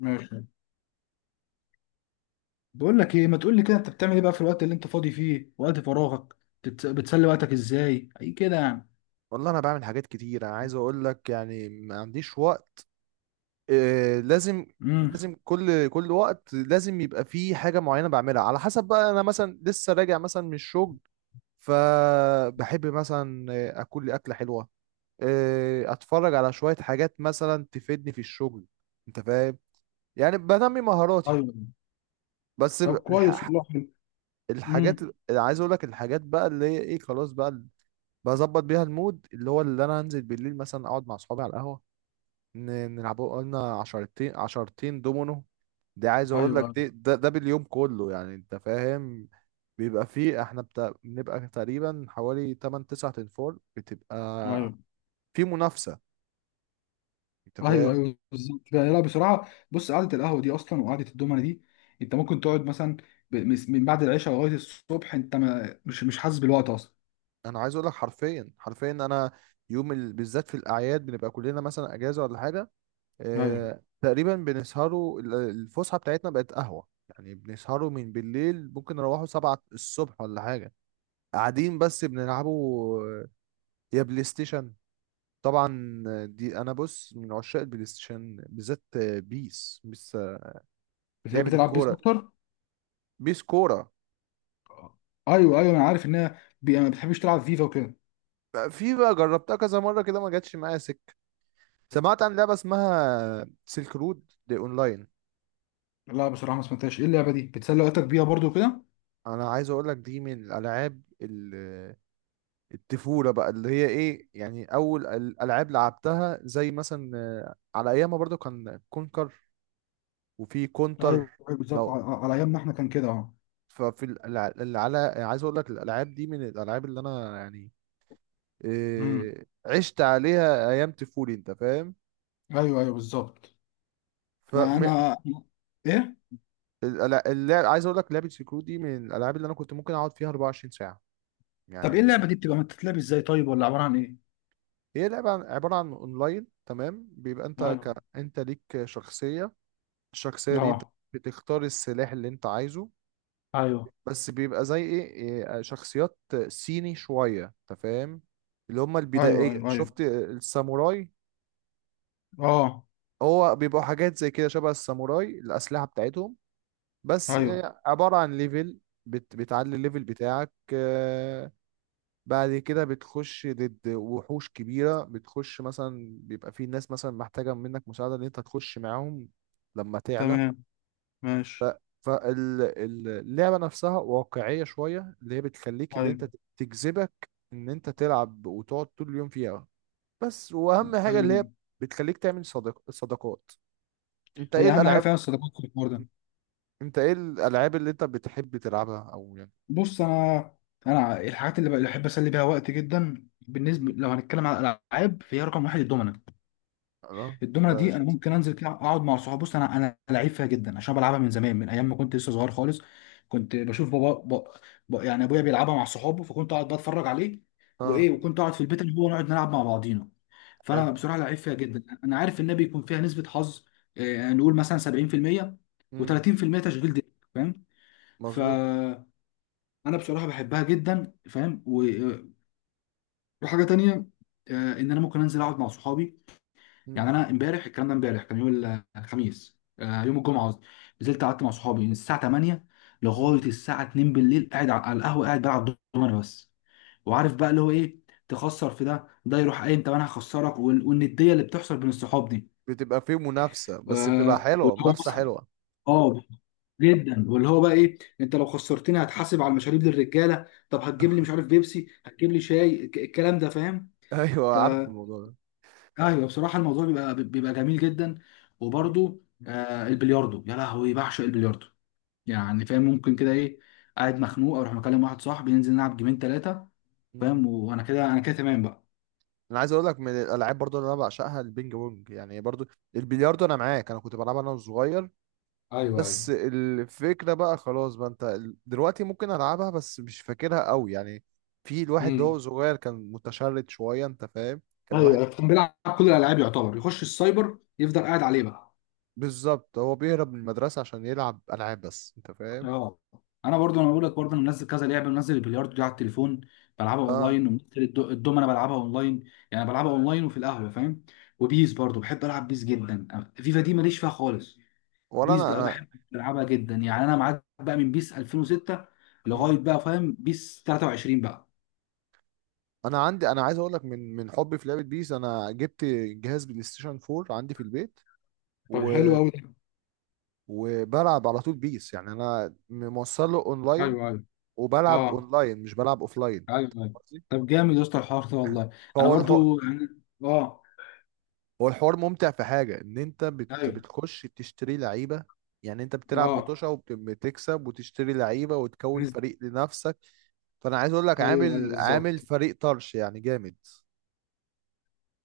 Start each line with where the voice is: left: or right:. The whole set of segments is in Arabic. left: ماشي. بقول لك ايه، ما تقول لي كده انت بتعمل ايه بقى في الوقت اللي انت فاضي فيه؟ وقت فراغك بتسلي وقتك ازاي اي كده يعني؟
right: والله انا بعمل حاجات كتير. انا عايز اقول لك يعني ما عنديش وقت. آه لازم.
left: امم
right: لازم كل وقت لازم يبقى فيه حاجة معينة بعملها. على حسب بقى، انا مثلا لسه راجع مثلا من الشغل. فبحب مثلا اكل لي اكلة حلوة. اتفرج على شوية حاجات مثلا تفيدني في الشغل. انت فاهم؟ يعني بنمي مهاراتي.
left: ايوه.
right: بس
left: طب كويس والله، حلو.
right: الحاجات
left: امم
right: اللي عايز اقول لك الحاجات بقى اللي هي ايه خلاص بقى، بظبط بيها المود اللي هو اللي انا هنزل بالليل مثلا اقعد مع اصحابي على القهوة. نلعبوا قلنا عشرتين عشرتين دومينو. دي عايز اقول لك
left: ايوه
right: دي ده باليوم كله يعني. انت فاهم؟ بيبقى فيه احنا بنبقى تقريبا حوالي 8 9 تنفور.
left: ايوه
right: بتبقى في منافسة. انت
left: ايوه
right: فاهم؟
left: ايوه بالظبط كده. لا بصراحه، بص قعده القهوه دي اصلا وقعده الدومنه دي، انت ممكن تقعد مثلا من بعد العشاء لغايه الصبح، انت ما مش مش حاسس بالوقت اصلا.
right: انا عايز اقول لك حرفيا حرفيا انا يوم بالذات في الاعياد بنبقى كلنا مثلا اجازة ولا حاجة.
left: ايوه،
right: اه... تقريبا بنسهروا الفسحة بتاعتنا بقت قهوة يعني. بنسهروا من بالليل ممكن نروحوا سبعة الصبح ولا حاجة. قاعدين بس بنلعبوا يا بلاي ستيشن. طبعا دي انا بص من عشاق البلاي ستيشن بالذات. بيس بيس. لعبة
left: بتحب تلعب بيس
right: الكورة.
left: اكتر؟
right: بيس كورة.
left: ايوه ايوه، انا عارف انها ما بتحبش تلعب فيفا وكده.
right: في بقى جربتها كذا مرة كده ما جاتش معايا سكة. سمعت عن لعبة اسمها سيلك رود دي اونلاين.
left: لا بصراحه ما سمعتهاش، ايه اللعبه دي؟ بتسلي وقتك بيها برضو كده؟
right: انا عايز اقول لك دي من الالعاب الطفولة بقى اللي هي ايه، يعني اول الالعاب لعبتها زي مثلا على ايامها برضو كان كونكر وفي كونتر.
left: ايوه، أيوة بالظبط،
right: لو
left: على على ايامنا احنا كان كده اه.
right: ففي الع- الع- عايز اقول لك الالعاب دي من الالعاب اللي انا يعني
left: امم
right: عشت عليها ايام طفولي. انت فاهم؟
left: ايوه ايوه بالظبط.
right: ف
left: لا انا، ايه؟
right: اللعب عايز اقول لك لعبه سكرو دي من الالعاب اللي انا كنت ممكن اقعد فيها 24 ساعه
left: طب
right: يعني
left: ايه اللعبه دي؟ بتبقى بتتلعب ازاي طيب؟ ولا عباره عن ايه؟
right: هي لعبه عباره عن اونلاين. تمام بيبقى
left: ايوه.
right: انت ليك شخصيه. الشخصيه دي انت
left: اه.
right: بتختار السلاح اللي انت عايزه.
left: ايوه
right: بس بيبقى زي ايه شخصيات صيني شويه. انت فاهم؟ اللي هم
left: ايوه
right: البدائيه
left: ايوه ايوه.
right: شفت الساموراي.
left: اه.
right: هو بيبقوا حاجات زي كده شبه الساموراي. الاسلحه بتاعتهم بس
left: ايوه.
right: عبارة عن ليفل. بتعلي الليفل بتاعك. بعد كده بتخش ضد وحوش كبيرة. بتخش مثلا بيبقى في ناس مثلا محتاجة منك مساعدة ان انت تخش معاهم لما تعلى.
left: تمام. ماشي.
right: فاللعبة نفسها واقعية شوية اللي هي بتخليك اللي
left: ايوه
right: انت تجذبك ان انت تلعب وتقعد طول اليوم فيها. بس واهم حاجة
left: ايوه
right: اللي هي
left: أيوة.
right: بتخليك تعمل صداقات. انت ايه
left: هي اهم حاجه
right: الالعاب
left: فيها الصداقات في الحوار ده.
right: انت ايه الالعاب اللي انت بتحب تلعبها او يعني؟
left: بص انا، انا الحاجات اللي بحب اسلي بيها وقت جدا، بالنسبه لو هنتكلم على الالعاب، فهي رقم واحد الدومنه.
right: اه،
left: الدومنه
right: ده
left: دي انا
right: شيء أساسي.
left: ممكن انزل كده اقعد مع صحابي. بص انا، انا لعيب فيها جدا عشان بلعبها من زمان، من ايام ما كنت لسه صغير خالص. كنت بشوف يعني ابويا بيلعبها مع صحابه، فكنت اقعد بتفرج عليه
right: اه
left: وايه، وكنت اقعد في البيت اللي هو نقعد نلعب مع بعضينا.
right: حلو.
left: فانا بصراحه لعيب فيها جدا. انا عارف انها بيكون فيها نسبه حظ، يعني نقول مثلا 70%
right: امم.
left: و30% تشغيل دماغ، فاهم؟
right: مظبوط.
left: فانا بصراحه بحبها جدا فاهم. وحاجه تانيه، ان انا ممكن انزل اقعد مع صحابي. يعني
right: امم.
left: انا امبارح، الكلام ده امبارح، كان يوم الخميس، يوم الجمعه قصدي. نزلت قعدت مع صحابي من الساعه 8
right: امم.
left: لغايه الساعه 2 بالليل، قاعد على على القهوه قاعد بلعب دومنه بس. وعارف بقى اللي هو ايه؟ تخسر في ده، ده يروح قايم، طب انا هخسرك. والنديه اللي بتحصل بين الصحاب دي،
right: بتبقى فيه منافسة، بس بتبقى حلوة.
left: واللي هو
right: منافسة
left: مثلا
right: حلوة.
left: اه جدا، واللي هو بقى ايه؟ انت لو خسرتني هتحاسب على المشاريب للرجاله، طب هتجيب لي مش عارف بيبسي، هتجيب لي شاي، الكلام ده فاهم.
right: ايوه عارف الموضوع ده.
left: ايوه بصراحه الموضوع بيبقى جميل جدا.
right: مم.
left: وبرده آه، البلياردو، يا لهوي بعشق البلياردو. يعني فاهم، ممكن كده ايه، قاعد مخنوق اروح مكلم واحد صاحبي ننزل نلعب جيمين ثلاثه،
right: مم.
left: فاهم؟ وانا كده، انا كده تمام بقى.
right: انا عايز اقول لك من الالعاب برضو اللي انا بعشقها البينج بونج، يعني برضو البلياردو. انا معاك انا كنت بلعبها انا وصغير.
left: ايوه ايوه.
right: بس الفكره بقى خلاص بقى انت دلوقتي ممكن العبها بس مش فاكرها قوي يعني. في الواحد ده
left: امم
right: هو صغير كان متشرد شويه. انت فاهم؟ كان الواحد
left: ايوه، كان بيلعب كل الالعاب يعتبر، يخش السايبر يفضل قاعد عليه بقى.
right: بالظبط هو بيهرب من المدرسه عشان يلعب العاب بس. انت فاهم؟
left: اه انا برضو، انا بقول لك برضو انا منزل كذا لعبه، منزل البلياردو دي على التليفون بلعبها
right: اه
left: اونلاين، ومنزل الدومنه بلعبها اونلاين، يعني بلعبها اونلاين وفي القهوه فاهم. وبيس برضو بحب العب بيس جدا، فيفا دي ماليش فيها خالص.
right: ولا
left: بيس
right: انا.
left: بقى
right: انا
left: بحب العبها جدا، يعني انا معاك بقى من بيس 2006
right: مم.
left: لغايه بقى فاهم بيس 23 بقى.
right: انا عندي انا عايز اقول لك من حبي في لعبه بيس انا جبت جهاز بلاي ستيشن 4 عندي في البيت،
left: طب
right: و...
left: حلو قوي ده.
right: وبلعب على طول بيس. يعني انا موصله اونلاين
left: ايوه ايوه.
right: وبلعب
left: اه.
right: اونلاين مش بلعب اوفلاين.
left: ايوه ايوه.
right: قصدي؟
left: طب جامد يا اسطى الحوار ده والله. انا
right: فهو الحوار
left: برضو يعني اه.
right: هو الحوار ممتع في حاجه ان انت
left: ايوه.
right: بتخش تشتري لعيبه. يعني انت بتلعب
left: اه.
right: مطوشه وبتكسب وتشتري لعيبه وتكون فريق لنفسك. فانا عايز اقول لك
left: ايوه ايوه
right: عامل
left: بالظبط.
right: فريق طرش يعني جامد.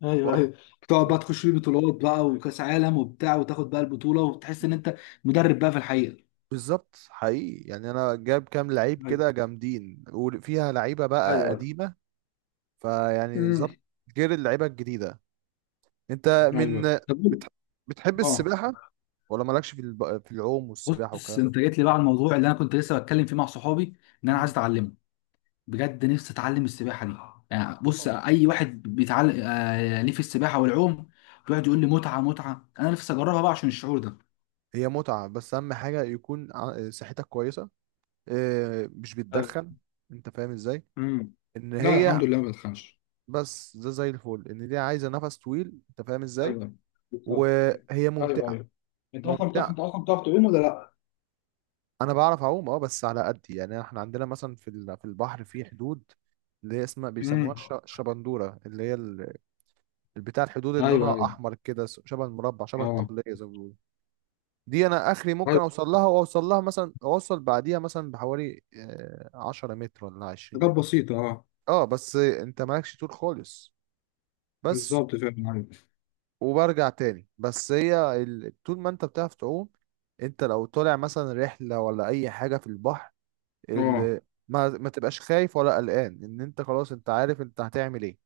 left: ايوه
right: طبعا.
left: ايوه. بتقعد بقى تخش بيه بطولات بقى وكاس عالم وبتاع، وتاخد بقى البطوله وتحس ان انت مدرب بقى في الحقيقه.
right: بالظبط حقيقي يعني انا جاب كام لعيب
left: ايوه
right: كده جامدين، وفيها لعيبه بقى
left: ايوه.
right: قديمه. فيعني
left: امم
right: ظبط غير اللعيبه الجديده. انت من
left: ايوه. طب قول-
right: بتح- بتحب
left: اه،
right: السباحه؟ ولا مالكش في في العوم والسباحه
left: بص
right: والكلام ده؟
left: انت جيت لي بقى على الموضوع اللي انا كنت لسه بتكلم فيه مع صحابي، ان انا عايز
right: مم.
left: اتعلمه. بجد نفسي اتعلم السباحه دي. يعني بص،
right: آه.
left: اي واحد بيتعلم آه ليه في السباحه والعوم، بيقعد يقول لي متعه متعه، انا نفسي اجربها بقى عشان الشعور ده.
right: هي متعه بس اهم حاجه يكون صحتك كويسه. مش
left: ايوه.
right: بتدخن؟ انت فاهم ازاي؟
left: امم
right: ان
left: لا
right: هي
left: الحمد لله ما بتخنش.
right: بس ده زي الفل. ان دي عايزه نفس طويل. انت فاهم ازاي؟
left: ايوه. بالظبط.
right: وهي
left: ايوه
right: ممتعه.
left: ايوه. انت اصلا بتعرف،
right: ممتعه.
left: انت اصلا بتعرف تعوم ولا لا؟
right: انا بعرف اعوم، اه بس على قدي يعني. احنا عندنا مثلا في في البحر في حدود اللي هي اسمها بيسموها
left: امم
right: الشبندوره اللي هي البتاع الحدود اللي
left: ايوه
right: لونها
left: ايوه.
right: احمر كده شبه المربع شبه
left: اه.
right: الطبليه زي ما بيقولوا. دي انا اخري ممكن
left: ايوه،
right: اوصل لها واوصل لها مثلا اوصل بعديها مثلا بحوالي 10 متر ولا 20
left: حاجات
right: متر.
left: بسيطه اه.
right: اه بس انت مالكش طول خالص بس.
left: بالظبط فعلا ايوه.
right: وبرجع تاني. بس هي طول ما انت بتعرف تعوم انت لو طالع مثلا رحله ولا اي حاجه في البحر
left: اه.
right: ال... ما تبقاش خايف ولا قلقان ان انت خلاص. انت عارف انت هتعمل ايه.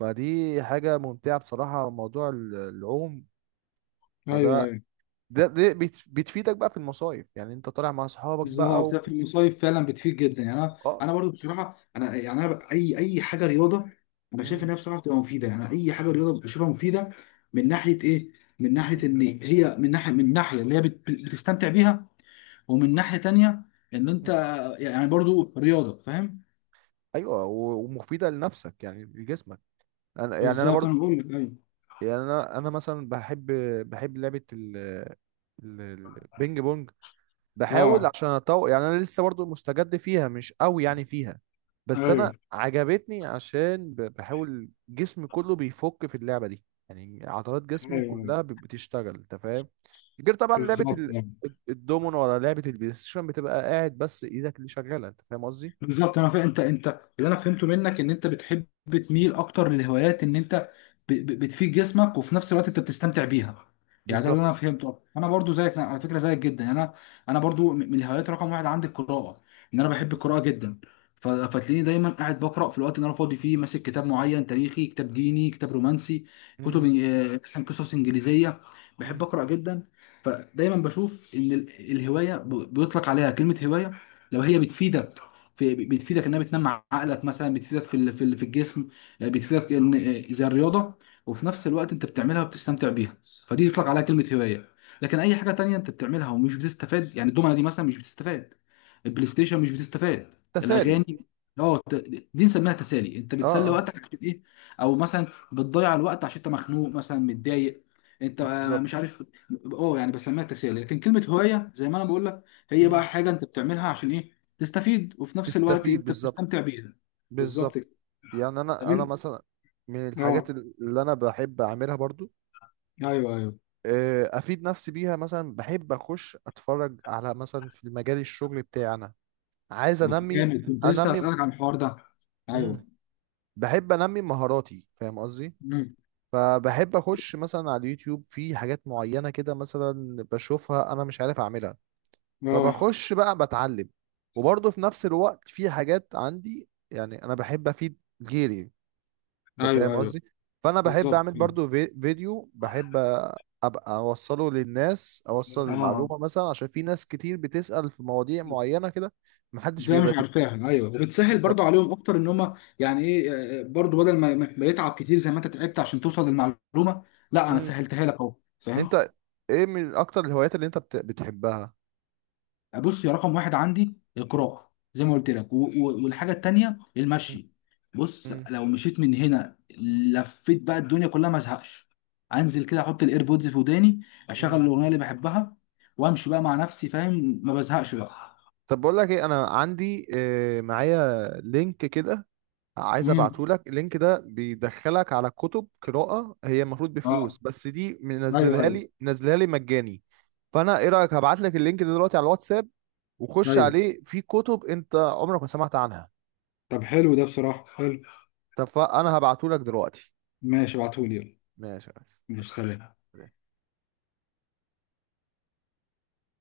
right: فدي حاجة ممتعة بصراحة، موضوع العوم.
left: ايوه
right: فده
left: ايوه
right: بتفيدك بقى في المصايف، يعني انت طالع مع اصحابك بقى
left: بالظبط. لا، في المصايف فعلا بتفيد جدا، يعني انا،
right: اه.
left: انا برضو بصراحه انا، يعني انا ب- اي اي حاجه رياضه، انا شايف
right: مم.
left: انها بصراحه بتبقى مفيده، يعني اي حاجه رياضه بشوفها مفيده. من ناحيه ايه؟ من ناحيه
right: مم.
left: ان هي، من ناحيه من ناحيه اللي هي بتستمتع بيها، ومن ناحيه تانيه ان انت يعني برضو رياضه، فاهم؟
right: ايوه و- ومفيدة لنفسك يعني لجسمك. انا يعني انا
left: بالظبط
right: برضه
left: انا بقول لك أيوة.
right: يعني انا مثلا بحب لعبة ال- البينج بونج. بحاول
left: اه.
right: عشان اطور يعني، انا لسه برضو مستجد فيها مش قوي يعني فيها. بس
left: ايوه
right: انا عجبتني عشان بحاول جسمي كله بيفك في اللعبة دي. يعني عضلات
left: ايوه
right: جسمي
left: أيوة.
right: كلها بتشتغل. انت فاهم؟ غير طبعا لعبة
left: بالظبط آه.
right: الدومينو ولا لعبة البلاي ستيشن بتبقى قاعد بس ايدك اللي شغالة. انت فاهم قصدي؟
left: بالظبط انا فاهم. انت انت، اللي انا فهمته منك، ان انت بتحب تميل اكتر للهوايات، ان انت بتفيد جسمك وفي نفس الوقت انت بتستمتع بيها. يعني ده اللي
right: بالظبط.
left: انا فهمته. انا برضو زيك، أنا على فكره زيك جدا. يعني انا، انا برضو من الهوايات رقم واحد عندي القراءه، ان انا بحب القراءه جدا. فتلاقيني دايما قاعد بقرا في الوقت اللي انا فاضي فيه، ماسك كتاب معين، تاريخي، كتاب ديني، كتاب رومانسي، كتب
right: مم.
left: مثلا قصص انجليزيه. بحب
right: مم.
left: اقرا جدا. فدايما بشوف ان الهوايه بيطلق عليها كلمه هوايه لو هي بتفيدك، في بتفيدك انها بتنمي عقلك مثلا، بتفيدك في في الجسم، بتفيدك ان زي الرياضه، وفي نفس الوقت انت بتعملها وبتستمتع بيها، فدي يطلق عليها كلمه هوايه. لكن اي حاجه تانية انت بتعملها ومش بتستفاد، يعني الدومنه دي مثلا مش بتستفاد، البلاي ستيشن مش بتستفاد،
right: تسالي.
left: الاغاني اه ت-، دي نسميها تسالي، انت
right: اه
left: بتسلي
right: اه.
left: وقتك عشان ايه، او مثلا بتضيع الوقت عشان انت مخنوق مثلا متضايق، انت مش
right: بالظبط.
left: عارف. اه، يعني بسميها تسالي. لكن كلمه هوايه زي ما انا بقول لك، هي
right: مم.
left: بقى حاجه انت بتعملها عشان ايه؟ تستفيد وفي نفس الوقت
right: تستفيد
left: انت
right: بالظبط.
left: بتستمتع بيها. بالظبط
right: بالظبط.
left: كده.
right: يعني
left: طب
right: انا
left: إن-
right: مثلا من الحاجات
left: اه،
right: اللي انا بحب اعملها برضو،
left: ايوه ايوه.
right: افيد نفسي بيها. مثلا بحب اخش اتفرج على مثلا في المجال الشغل بتاعنا. عايز انمي
left: جامد، كنت لسه
right: انمي
left: هسألك عن الحوار ده.
right: مم.
left: ايوه.
right: بحب انمي مهاراتي. فاهم قصدي؟
left: مم.
right: فبحب اخش مثلا على اليوتيوب في حاجات معينة كده مثلا بشوفها انا مش عارف اعملها،
left: اه.
right: فبخش بقى بتعلم. وبرضه في نفس الوقت في حاجات عندي، يعني انا بحب افيد غيري. انت
left: ايوه
right: فاهم
left: ايوه
right: قصدي؟ فانا بحب
left: بالظبط.
right: اعمل
left: مم.
right: برضو فيديو بحب ابقى اوصله للناس اوصل
left: اه،
right: المعلومه. مثلا عشان في ناس كتير بتسال في مواضيع معينه كده محدش
left: ده مش
right: بيبقى
left: عارفاها، ايوه، وبتسهل برضو
right: بالظبط.
left: عليهم اكتر ان هم يعني ايه، برضو بدل ما ما يتعب كتير زي ما انت تعبت عشان توصل للمعلومه، لا انا
right: مم.
left: سهلتها لك اهو، فاهم.
right: انت ايه من اكتر الهوايات اللي انت بتحبها؟
left: بص يا، رقم واحد عندي القراءة زي ما قلت لك، والحاجة التانية
right: مم.
left: المشي. بص
right: مم.
left: لو مشيت من هنا لفيت بقى الدنيا كلها ما ازهقش. انزل كده احط الايربودز في وداني،
right: مم.
left: اشغل الاغنية اللي بحبها، وامشي بقى مع نفسي فاهم، ما بزهقش بقى.
right: طب بقول لك ايه. انا عندي معايا لينك كده عايز
left: امم
right: ابعتهولك. اللينك ده بيدخلك على كتب قراءة، هي المفروض
left: اه.
right: بفلوس، بس دي
left: ايوه
right: منزلها
left: ايوه
right: لي منزلها لي مجاني. فانا ايه رأيك هبعت لك اللينك ده دلوقتي على الواتساب وخش
left: ايوه.
right: عليه في كتب انت عمرك ما سمعت عنها.
left: طب حلو ده بصراحة، حلو.
right: طب فانا هبعتهولك دلوقتي.
left: ماشي ابعتهولي يلا.
right: ماشي يا ريس.
left: ماشي، سلام.